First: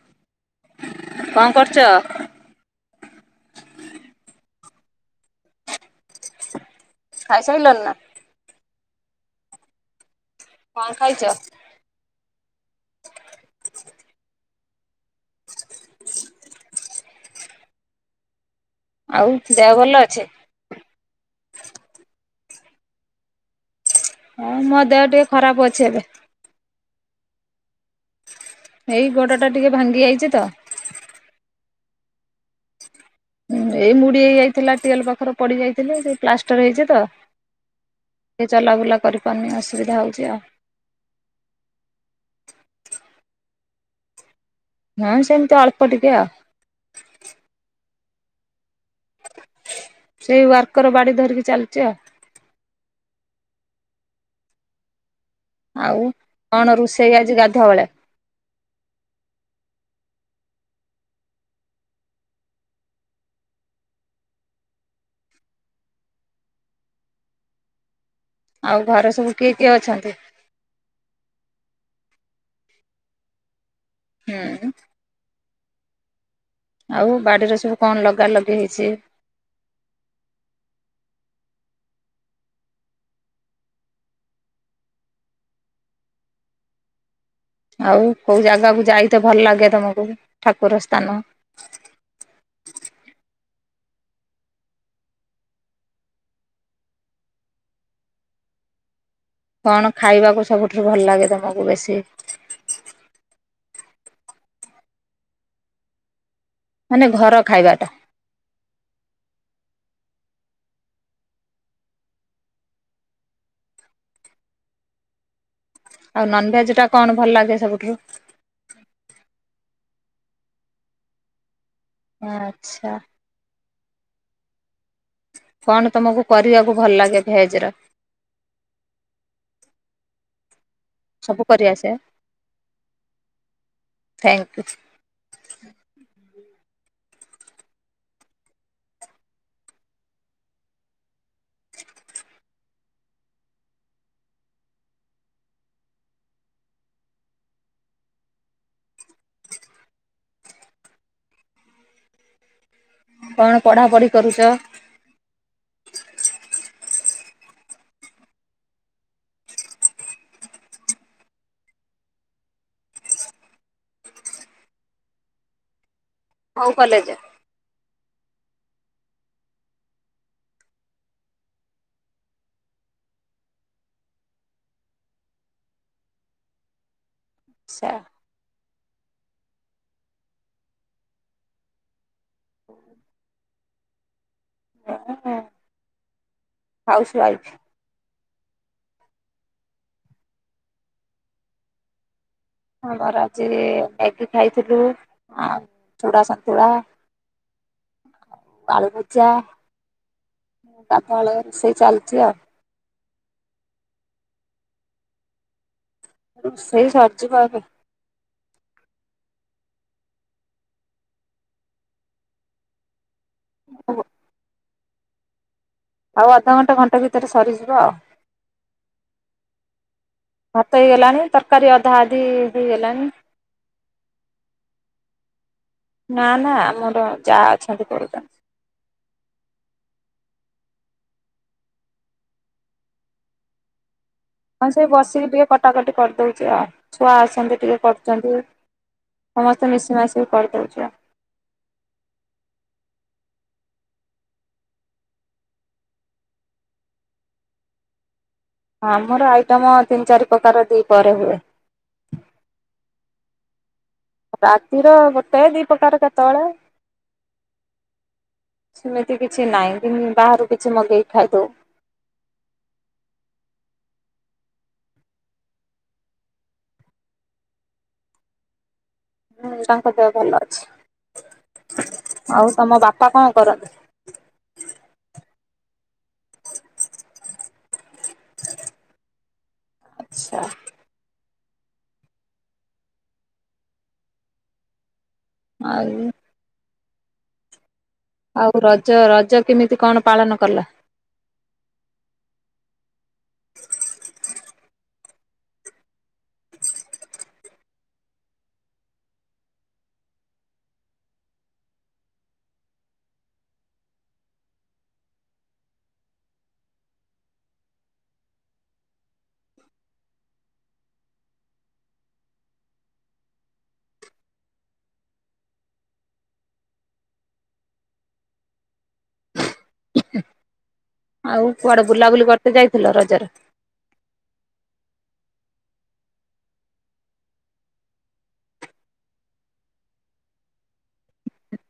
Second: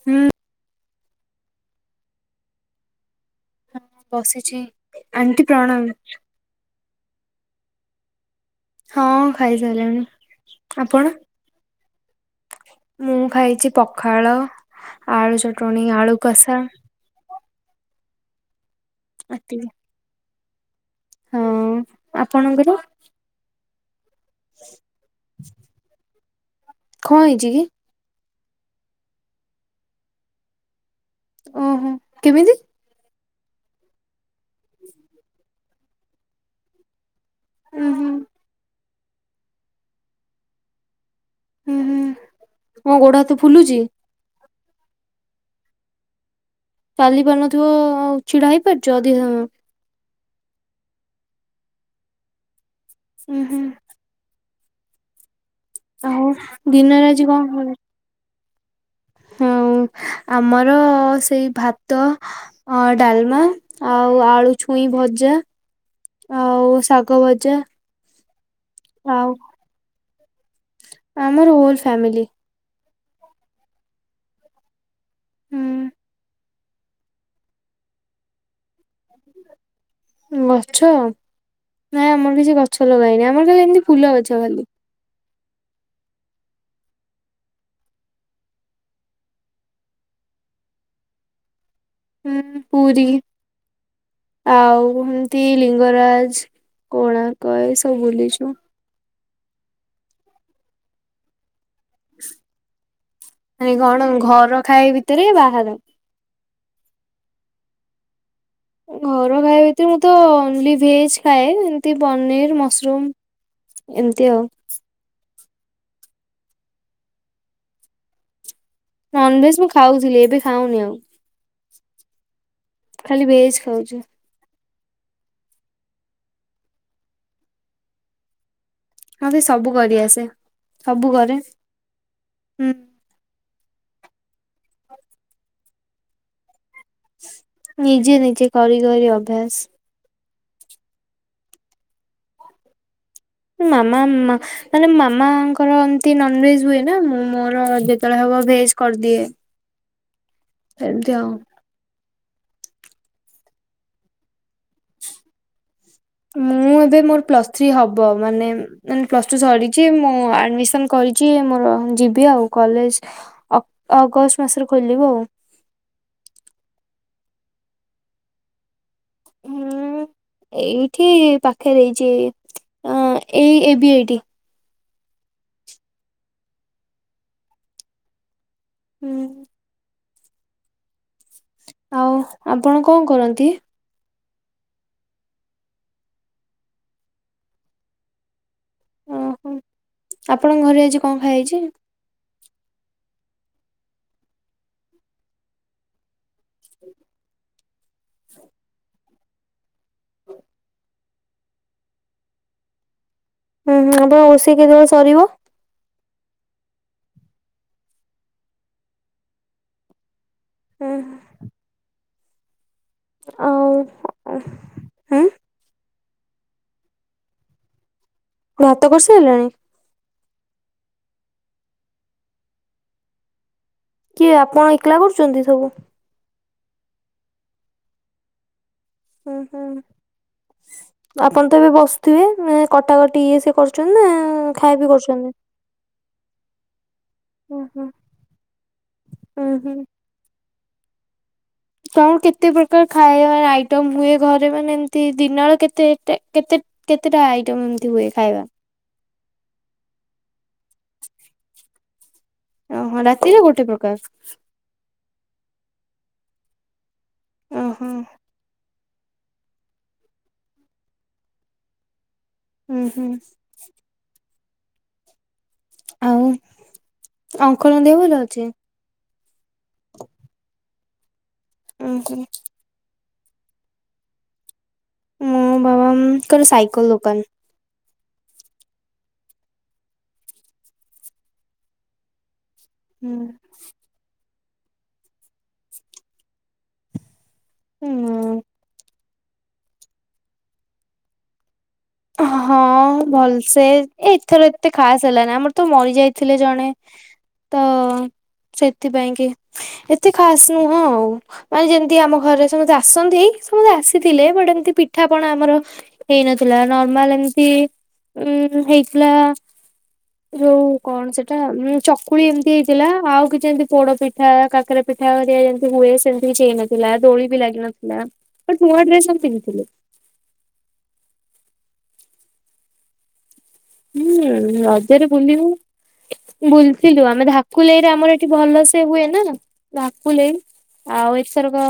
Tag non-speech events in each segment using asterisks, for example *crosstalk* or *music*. ହୁଁ। କଣ କରୁଛ? ବସିଛି ଆଣ୍ଟି ପ୍ରଣାମ। ଖାଇ ସାଇଲଣି ନା? ହଁ ଖାଇ ସାଇଲିଣି। କଣ ଖାଇଛ? ମୁଁ ଖାଇଛି ପଖାଳ ଆଳୁ ଚ ଣି ଆଳୁ କସା। ଆଉ ଏତିକି ଦେହ ଭଲ ଅଛି? ହଁ। *inaudible* ଆପଣଙ୍କର? ହଁ ମୋ ଦେହ ଟିକେ ଖରାପ ଅଛି ଏବେ। କଣ ହେଇଛି କି? ଏଇ ଗୋଡ ଟା ଟିକେ ଭାଙ୍ଗି ଯାଇଛି ତ। ଓହୋ କେମିତି? ଏଇ ମୁଡି ହେଇ ଯାଇଥିଲା ଟିଅଲ ପାଖରେ ପଡି ଯାଇଥିଲେ ସେ ପ୍ଲାଷ୍ଟର ହେଇଛି ତ। ଉଁ ହୁଁ ସେ ଚଲା ବୁଲା କରିପାରୁନି ଅସୁବିଧା ହେଉଛି ଆଉ। ହୁଁ ହୁଁ ମୋ କ ଗୋଡ ହାତ ଫୁଲୁଛି? ନାଁ ସେମିତି ଅଳପ ଟିକେ ଆଉ। ଚାଲି ପାରୁନଥିବ ହଉ ଛିଡା ହେଇ ପାରୁଛ ଅଧିକ ସମ ସେଇ ୱାର୍କର ବାଡି ଧରିକି ଚାଲଛି ଆଉ। ଉଁ ହୁଁ। ଆଉ କଣ ଦିନରେ ରୋଷେଇ ଆଜି କଣ ଗାଧୁଆ ଖାଇଲ? ବେଳେ? ହଁ ଆମର ସେଇ ଭାତ ଡାଲମା ଆଉ ଆଳୁ ଛୁଇଁ ଭଜା ଆଉ ଶାଗ ଭଜା। ଆଉ ଘରେ ସବୁ କିଏ କିଏ ଅଛନ୍ତି? ଆମର ହୋଲ ଫ୍ୟାମିଲି ହୁଁ। ହୁଁ। ଆଉ ବାଡ଼ିରେ ସବୁ କଣ ଲଗା ଲଗି ହେଇଛି? ଗଛ ନାଇଁ ଆମର କିଛି ଗଛ ଲଗାଇନି ଆମର ଖାଲି ଏମିତି ଫୁଲ ଗଛ ଖାଲି। ଆଉ କୋଉ ଜାଗାକୁ ଯାଇ ତ ଭଲ ଲାଗେ ତମକୁ ଠାକୁର ସ୍ଥାନ? ହୁଁ ପୁରୀ ଆଉ ଏମତି ଲିଙ୍ଗରାଜ କୋଣାର୍କ ଏଇ ସବୁ ବୁଲିଛୁ। କଣ ଖାଇବାକୁ ସବୁଠାରୁ ଭଲ ଲାଗେ ତମକୁ ବେଶୀ? *inaudible* ନାଇ କଣ ଘର ଖାଇ ଭିତରେ ବାହାର? ମାନେ ଘର ଖାଇବାଟା। ଘର ଖାଇବା ଭିତରେ ମୁଁ ତ ଓନଲି ଭେଜ ଖାଏ ଏମିତି ପନିର, ମସରୁମ ଏମିତି ଆଉ। ଆଉ ନନ ଭେଜ ଟା କଣ ଭଲ ଲାଗେ ସବୁଠୁ? ନନଭେଜ ମୁଁ ଖାଉଥିଲି ଏବେ ଖାଉନି ଆଉ। ଆଚ୍ଛା। ଯେ କଣ ତମକୁ କରିବାକୁ ଭଲ ଲାଗେ ଭେଜ ର ହଁ ସେ ସବୁ କରିଆସେ ସବୁ କରେ କରି ଆସେ ହୁଁ ଥ୍ୟାଙ୍କ ୟୁ ନିଜେ ନିଜେ କରି କରି ଅଭ୍ୟାସ ମାମା ମାନେ ମାମାଙ୍କର ଏମତି ନନଭେଜ ହୁଏ ନା ମୁଁ ମୋର ଯେତେବେଳେ ହବ ଭେଜ କରିଦିଏ। ସେମିତି ଆଉ କଣ ପଢାପଢି କରୁଛ? ମୁଁ ଏବେ ମୋର ପ୍ଲସ ଥ୍ରୀ ହବ ମାନେ ମେ ପ୍ଲସ ଟୁ ସରିଛି ମୁଁ ଆଡମିସନ କରିଛି ମୋର ଯିବି ଆଉ କଲେଜ ଅଗଷ୍ଟ ମାସରେ ଖୋଲିବ ଆଉ ହଉ କଲେଜ ହୁଁ ଏଇଠି ପାଖରେ ହେଇଛି ଏଇ ଏ ବି ଏଇଠି ଆଚ୍ଛା। ହୁଁ। ଆଉ ଆପଣ କଣ କରନ୍ତି? *unintelligible* ହାଉସ୍ୱାଇଫ୍। ଓହୋ ଆପଣଙ୍କ ଘରେ ଆଜି କଣ ଖାଇଇଛି? ଆମର ଆଜି ମ୍ୟାଗି ଖାଇଥିଲୁ ଆ ଚୁଡା ସ ତୁଳା ଆଳୁ ଭଜା ତାପ ବଳେ ରୋଷେଇ ଚାଲିଛି ଆଉ। ହୁଁ ହୁଁ ଆପଣ ରୋଷେଇ କେତେବେଳେ ସରିବ। ସେଇ ସଜ ବା ହୁଁ ହୁଁ। ଆ *unintelligible* ହାଁ ଆଉ ଅଧଘଣ୍ଟା ଘଣ୍ଟା ଭିତରେ ସରିଯିବ ଆଉ। ଭାତ କରିସାରିଲାଣି। ଭାତ ହେଇଗଲାଣି ତରକାରୀ ଅଧା ଆଦି ହେ ହେଇଗଲାଣି। କିଏ ଆପଣ ଏକଲା କରୁଛନ୍ତି ସବୁ। ନା ନା ଆମର ଯା ଅଛନ୍ତି କରଛନ୍ତି। ହୁଁ ହୁଁ ଆପଣ ତ ଏବେ ବସୁଥିବେ କଟାକଟି ଇଏ ସେ କରୁଛନ୍ତି ନା ହ ଖାଇବା ସେ ପିଇ ବସିକି କରୁଛନ୍ତି। ଟିକେ କଟାକଟି କରିଦଉଛି ଆଉ ଛୁଆ ଆସନ୍ତି ଉଁ ଟିକେ ହୁଁ କରୁଛନ୍ତି ଉଁ ସମସ୍ତେ ମିଶି ମାଶିକି କରିଦଉଚୁ କଣ କେତେ ପ୍ରକାର ଖାଇବ ଆଇଟମ ହୁଏ ଘରେ ମାନେ ଏମତି ଦିନର କେତେ କେତେ କେତେଟା ଆଇଟମ ଏମିତି ହୁଏ ଖାଇବା। ଆମର ଆଇଟମ ତିନି ଚାରି ପ୍ରକାର ଦି ପରେ ହୁଏ। ଓହୋ ରାତିରେ ଗୋଟେ ପ୍ରକାର। ରାତିର ଗୋଟେ ଦି ପ୍ରକାର କେତେବେଳେ। ଉଁ ହୁଁ। ସେମିତି କିଛି ନହିଁ ବାହାରୁ କିଛି ମଗେଇ ଖାଇଦଉ। ହୁଁ ହୁଁ। ଆଉ ଅଙ୍କଲ ଦେହ ଭଲ ଅଛି। ହୁଁ ତାଙ୍କ ଦେହ ଭଲ ଅଛି। ଉଁ ହୁଁ ଆଉ ତମ ବା ପା କଣ କରନ୍ତି? ମୁଁ ବାବା ଙ୍କର ସାଇକଲ ଦୋକାନ। ଆଚ୍ଛା। ହୁଁ। ଆଉ। ହୁଁ। ଆଉ ରଜ ରଜ କେମିତି କଣ ପାଳନ କଲ। ହଁ ଭଲସେ ଏଥର। ଏତେ ଖାସ ହେଲାନି ଆମର ତ ମରିଯାଇଥିଲେ ଜଣେ ତ ସେଥିପାଇଁ କି ଏତେ ଖାସ ନୁହଁ ଆଉ ମାନେ ଯେମିତି ଆମ ଘରେରେ ସମସ୍ତେ ଆସନ୍ତି ସମସ୍ତେ ଆସିଥିଲେ ବଟ ଏମତି ପିଠାପଣା ଆମର ହେଇନଥିଲା। ନର୍ମାଲ ଏମତି ଉ ହେଇଥିଲା ଯୋଉ କଣ ସେଟା ଚକୁଳି ଏମତି ହେଇଥିଲା ଆଉ କିଛି ଏମିତି ପୋଡ ପିଠା କାକରା ପିଠାଆ ଯେମିତି ହୁଏ ସେମିତି କିଛି ହେଇନଥିଲା ଦୋଳି ବି ଲାଗିନଥିଲା ବଟ ନୂଆ ଡ୍ରେସ ସବୁ ପିନ୍ଧିଥିଲେ। ଆଉ କୁଆଡେ ବୁଲାବୁଲି *inaudible* ଯାଇଥିଲ ରଜରେ। ହୁଁ ରଜରେ ବୁଲିବୁ ବୁଲିଥିଲୁ ଆମେ ଧାକୁଲେଇରେ ଆମର ଏଠି ଭଲ ସେ ହୁଏ ନା ଧାକୁଲେଇ ଆଉ ଏଥରକ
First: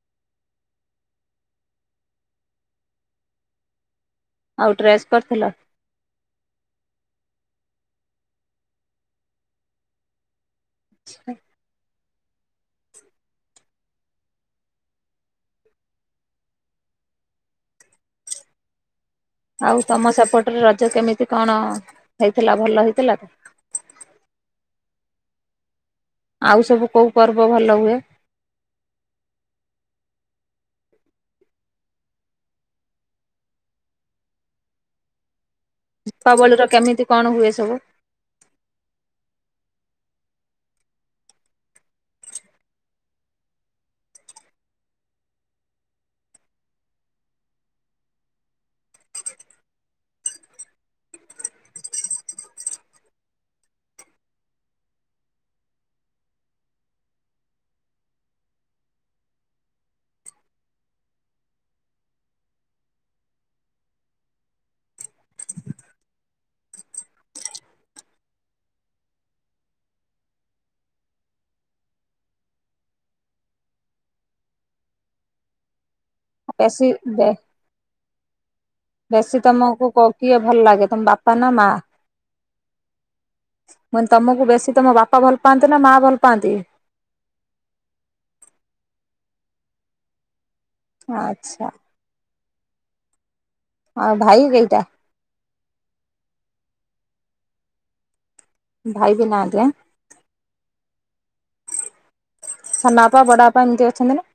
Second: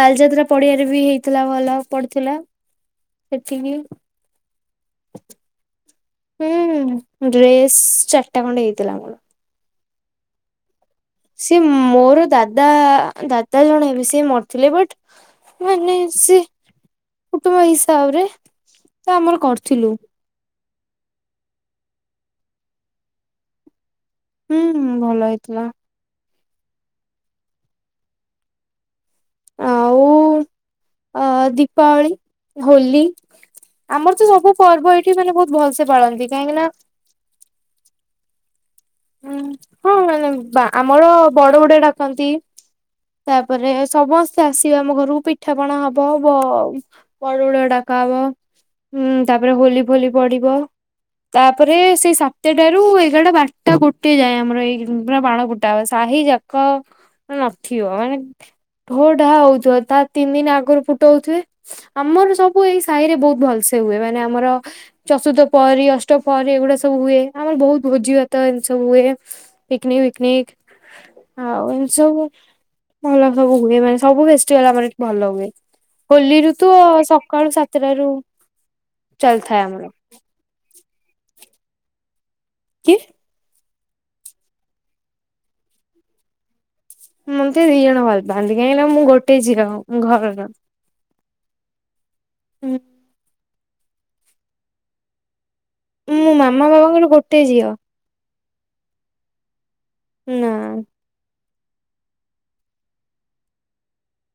ବାଲିଯାତ୍ରା ପଡିଆାରେ ବି ହେଇଥିଲା ଭଲ ପଡିଥିଲା ସେଠିକି। ଆଉ ଡ୍ରେସ୍ କରିଥିଲ। ହୁଁ ଡ୍ରେସ୍ ଚାରିଟା ଖଣ୍ଡେ ହେଇଥିଲା ମୋର। ସି ମୋର ଦାଦା। ଦା ଦାଦା ଜଣେ ହେବେ ସେ ମରିଥିଲେ ବଟ ମାନେ ସେ କୁଟୁମ୍ବ ହିସାବରେ। ତ ଆମର ଆଉ କରିଥିଲୁ ତମ ସେପଟରେ ରଜ କେମିତି କଣ। ହେଇଥିଲା ଭଲ ହେଇଥିଲା ତ ହୁଁ ଭଲ ହେଇଥିଲା। ଆଉ ସବୁ କୋଉ ପର୍ବ ଭଲ ହୁଏ। ଆ ଦୀପାବଳି ହୋଲି ଆମର ତ ସବୁ ପର୍ବ ଏଇଠି ମାନେ ବହୁତ ଭଲ। ଦୀପାବଳି ର କେମିତି କଣ ହୁଏ? ସବୁ। ହଁ ହଁ ଆମର ବଡ ବଡୁଆ ଡାକନ୍ତି ତାପରେ ସମସ୍ତେ ଆସିବେ ଆମ ଘରକୁ ପିଠାପଣା ହବ ବଡ ବଡୁଆ ଡାକାହବ ତାପରେ ହୋଲି ଫୋଲି ପଡିବ ତାପରେ ସେଇ ସତଟାରୁ ଏଗାରଟା। ଟା ଗୋଟେ ଯାଏ ଆମର ଏଇ ପୁରା ବାଣ ଫୁଟା ହୁଏ ସାହି ଯାକ ନଥିବ ମାନେ ଢୋ ଢା ହଉଥିବ ତା ତିନି ଦିନ ଆଗରୁ ଫୁଟଉଥିବେ ଆମର ସବୁ ଏଇ ସାହି ରେ ବହୁତ ଭଲସେ ହୁଏ ମାନେ ଆମର ଚତୁର୍ଥ ପହରୀ ଅଷ୍ଟ ପହରୀ ଏଗୁଡା ସବୁ ହୁଏ ଆମର ବହୁତ ଭୋଜି। ତ ଏମିତି ସବୁ ହୁଏ ପିକନିକ ଫିକନିକ ଆଉ ଏମତି ସବୁ ଭଲ ସବୁ ହୁଏ ମାନେ ସବୁ ଫେଷ୍ଟିଭାଲ ଆମର ଏଠି ଭଲ ହୁଏ। ହୋଲି ରୁ ତ ବେଶୀ ବେ ସକାଳୁ ସାତଟାରୁ। ବେଶୀ ଚାଲିଥାଏ ଆମର। ତମକୁ କ କିଏ ଭଲ ଲାଗେ। ତମ ବାପା ନା ମା। କିଏ? ମାନେ ତମକୁ ବେଶୀ ତମ ବାପା ଭଲ ପାଆନ୍ତି ନା ମା ଭଲ ପାଆନ୍ତି। ମତେ ଦି ଜଣ ଭଲ ପାଆନ୍ତି କାହିଁକି ନା ମୁଁ ଗୋଟେ ଝିଅ ଘର ର। ଆଚ୍ଛା। ହୁଁ। ଆଉ ଭାଇ କେଇଟା। ମୁଁ ମାମା ବାବାଙ୍କର ଗୋଟେ ଝିଅ। ଭାଇ ବି ନାହାନ୍ତି। ନାଁ। ସାନ ବାପା ବଡ ବାପା ଏମିତି ଅଛନ୍ତି ନା।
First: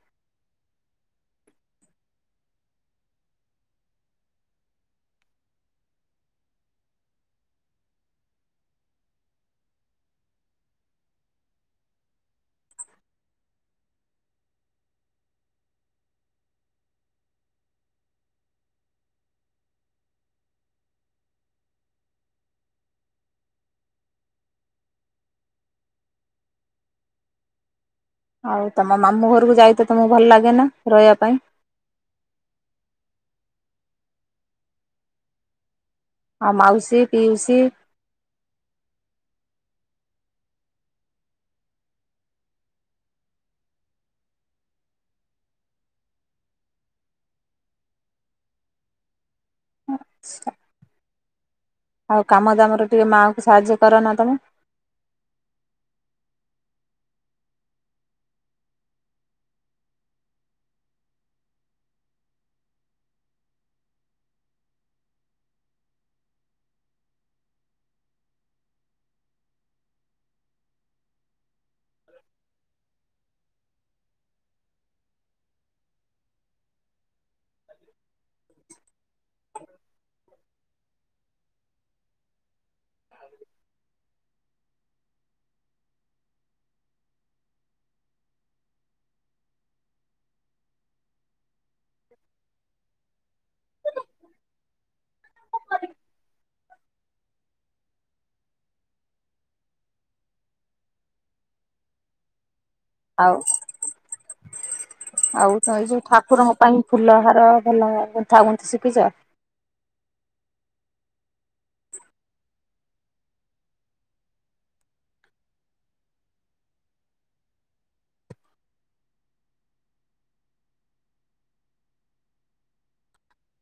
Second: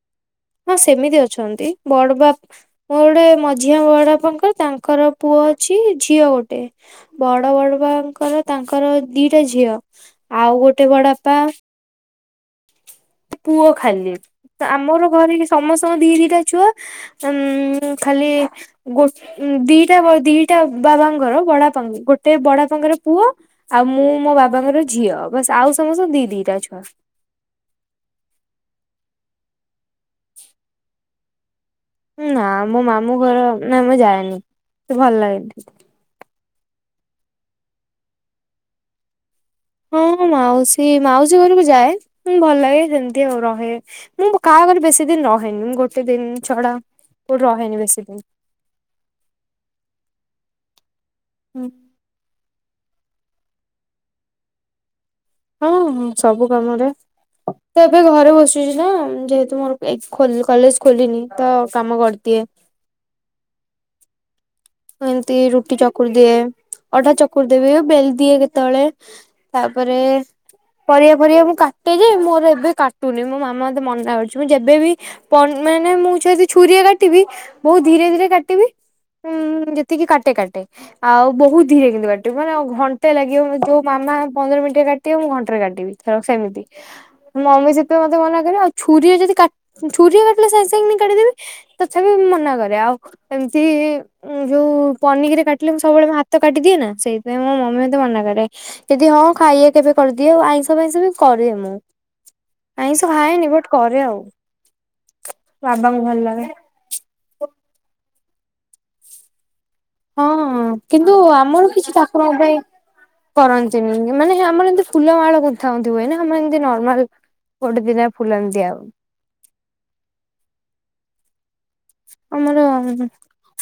ହଁ ସେମିତି ଅଛନ୍ତି ବଡ ବାପ *inaudible* ମଝିଆ ବଡ ବାପାଙ୍କର ତାଙ୍କର ପୁଅ ଅଛି ଝିଅ ଗୋଟେ ବଡ ବଡପାଙ୍କର ତାଙ୍କର ଦିଟା ଝିଅ ଆଉ ଗୋଟେ ବଡ ବାପା। ପୁଅ ଖାଲି ଆମର ଘରେ ସମସ୍ତଙ୍କ ଦି ଦିଟା ଛୁଆ ଉ ଖାଲି ଦିଟା ଦିଟା ବାବାଙ୍କର *inaudible* ଗୋଟେ ବଡପାଙ୍କର ପୁଅ ଆଉ ମୁଁ ମୋ ବାବାଙ୍କର ଝିଅ ବସ ଆଉ ସମସ୍ତଙ୍କ ଦି ଦିଟା ଛୁଆ। ହଉ ତମ ମାମୁ ଘରକୁ ଯାଇ। ତମେ ଭଲ ଲାଗେ ନା ରହିବା। ପାଇଁ। ନା ମୁଁ ମାମୁଁ ଘର ନା ମୁଁ ଯାଏନି ଭଲ ଲାଗେନି। ଆଁ ମାଉସୀ ପିଉସ। ହଁ ମାଉସୀ ମାଉସୀ ଘରକୁ ଯାଏ ମୁଁ ଭଲ ଲାଗେ ସେମିତି ଆଉ ରହେ ମୁଁ କାହାଘରେ ବେଶୀ ଦିନ ରହେନି ମୁ ଗୋଟେ ଦିନ ଛଡା କୋଉଠି ରହେନି ବେଶୀ ଦିନ *inaudible* ହୁଁ। ଆଉ କାମ ଦାମରେ ଟିକେ ମାଆଙ୍କୁ ସାହାଯ୍ୟ କର ନା ତମେ ହଁ ସବୁ କାମରେ ତ ଏବେ ଘରେ ବସୁଛି ନା ଯେହେତୁ ମୋର କଲେଜ ଖୋଲିନି ତ କାମ କରିଦିଏ। ଏମିତି ରୁଟି ଚକୁରି ଦିଏ ଅଟା ଚକୁରି ଦେବି ବେଲ ଦିଏ କେତେବେଳେ ତାପରେ ପରିବା ପରିବା ମୁଁ କାଟେ ଯେ ମୋର ଏବେ କାଟୁନି ମୋ ମାମା ମତେ ମନ କରୁଛି ମୁଁ ଯେବେବି ମାନେ ମୁଁ ସେ ଛୁରୀରେ କାଟିବି ବହୁତ ଧୀରେ ଧୀରେ କାଟିବି। ଯେତିକି କାଟେ କାଟେ ଆଉ ବହୁତ ଧିରେ କିନ୍ତୁ କାଟିବି ମାନେଉ ଘଣ୍ଟେ ଲାଗିବ ଯୋଉ ମାମା ପନ୍ଦର ମିନିଟରେ କାଟିବ ମୁଁ ଘଣ୍ଟ ରେ କାଟିବିର ସେମିତିଁ ମମି ସେପାଇଁ ମତେ ମନା କରେ ଆଉ ଛୁରୀରେ ଯଦି ଛୁରୀରେ କାଟିଲେ ସାଙ୍ଗେ ସାଙ୍ଗେ କାଟିଦେବି ତଥାପି ମୁ ମନା କରେ ଆଉ ଏମିତି ଉଁ ଯୋଉ ପନିରରେ କାଟିଲେ ମୁଁ ସବୁବେଳେ ମୁ ହାତ କାଟିଦିଏ ନା ସେଇଥିପାଇଁ ମୋ ମମି ମତେ ମନା କାଟେ ଯଦି ହଁ ଖାଇବା କେବେ କରିଦିଏ ଆଉ ଆଇଁଷ ଆଇଁଷ ବି କରଏ ମୁଁ ଆାଇଁ ସବୁ ଆଉ ଖାଏନି ଗୋଟେ କରେ ଆଉ ବାବାଙ୍କୁ ଭଲ ଲାଗେ। ର ଭଲ ଘଣ୍ଠ ଘଣ୍ଠୁ ଶ ପଛା। ହଁ କିନ୍ତୁ ଆମର କିଛି ପାାକୁରଙ୍କ ପାଇଁ କରନ୍ତିନି ମାନେ ଆମର ଏମିତି ଫୁଲମାଳ କରିଥାନ୍ତି ହୁଏନା ଆମର ଏମତି ନର୍ମାଲ ଗୋଟେ ଦିନ ଫୁଲ ଏମିତି ଆଉ ଆମର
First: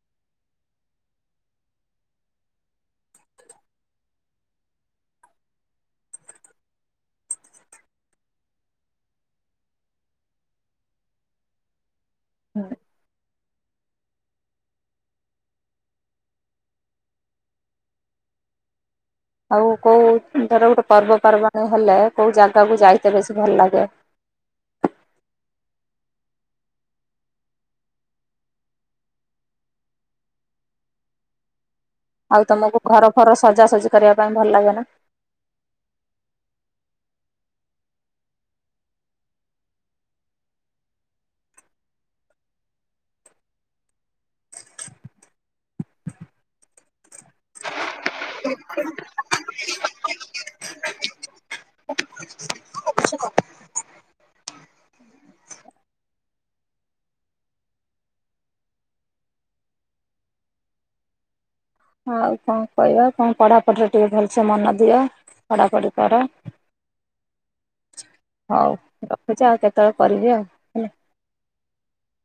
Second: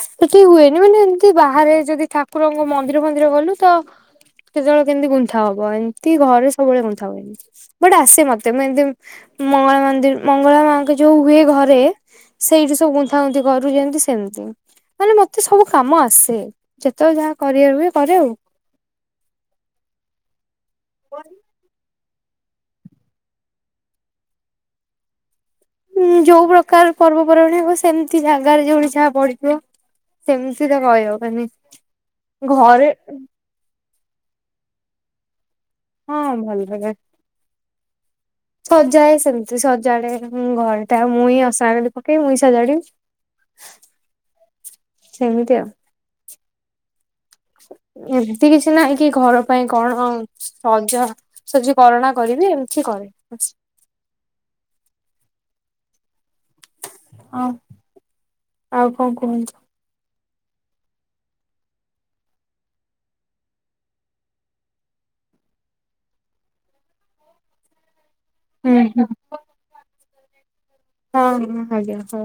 ସେଠି ହୁଏନି ମାନେ ଏମତି ବାହାରେ ଯଦି ଠାକୁରଙ୍କ ମନ୍ଦିର ମନ୍ଦିର ଗଲୁ ତ କେତେବେଳେ କେମିତି ଗୁନ୍ଥା ହବ ଏମିତି ଘରେ ସବୁବେଳେ ଗୁନ୍ଥା ହୁଏନି ବଟ ଆସେ ମତେ ମୁଁ ଏମିତି ମଙ୍ଗଳା ମନ୍ଦିର ମଙ୍ଗଳା ମାଙ୍କ ଯୋଉ ହୁଏ ଘରେ ସେଇଠି ସବୁ ଥାନ୍ତି କରୁ ଯେମିତି ସେମିତି ମାନେ ମତେ ସବୁ କାମ ଆସେ ଯେତେବେଳେ ଯାହା କରିବାକୁ ହଏ କରେ ଆଉ। ଆଉ କୋଉ ତର ଗୋଟେ ପର୍ବପର୍ବାଣିୀ ହେଲେ। କୋଉ ଜାଗାକୁ ଯାଇତେ ବେଶୀ ଭଲ ଲାଗେ। ଯୋଉ ପ୍ରକାର ପର୍ବପର୍ବାଣୀ ହବ ସେମିତି ଜାଗାରେ ଯୋଉଠ ଯାହା ପଡିଥିବ ସେମିତି ତ କହିହବ ମାନ ଆଉ ତମକୁ ଘର ଫର ସଜାସଜ। କରିବା ପାଇଁ ଭଲ ଲାଗେ ନା। ହଁ ଭଲ ଲେ ସଜାଏ ସେମିତି ସଜାଡେ ମୁ ଘର ଟା ମୁଇଁ ଅସଣାଲି ପକେଇ ମୁଇଁ ସଜାଡିବି ସେମିତି ଆଉ ହୁଁ। ଏତି କିଛି ନା କି ଘର ପାଇଁ କଣ ସଜ ସ ଯ କରଣା କରିବି ଏମିତି କରେି ଆଉ ଆଉ କଣ କୁହନ୍ତୁ? ଆଉ କଣ କହିବା କଣ ପଢାପଢିରେ ଟିକେ ଭଲସେ ମନ ଦିଅ ପଢାପଢି କର ହଉ ହୁଁ ହୁଁ ରଖୁଛି ଆଉ କେତେବେଳେ? କରିବେ ଆଉ। ହେଲା। ହଁ ଆଞ ହଁ।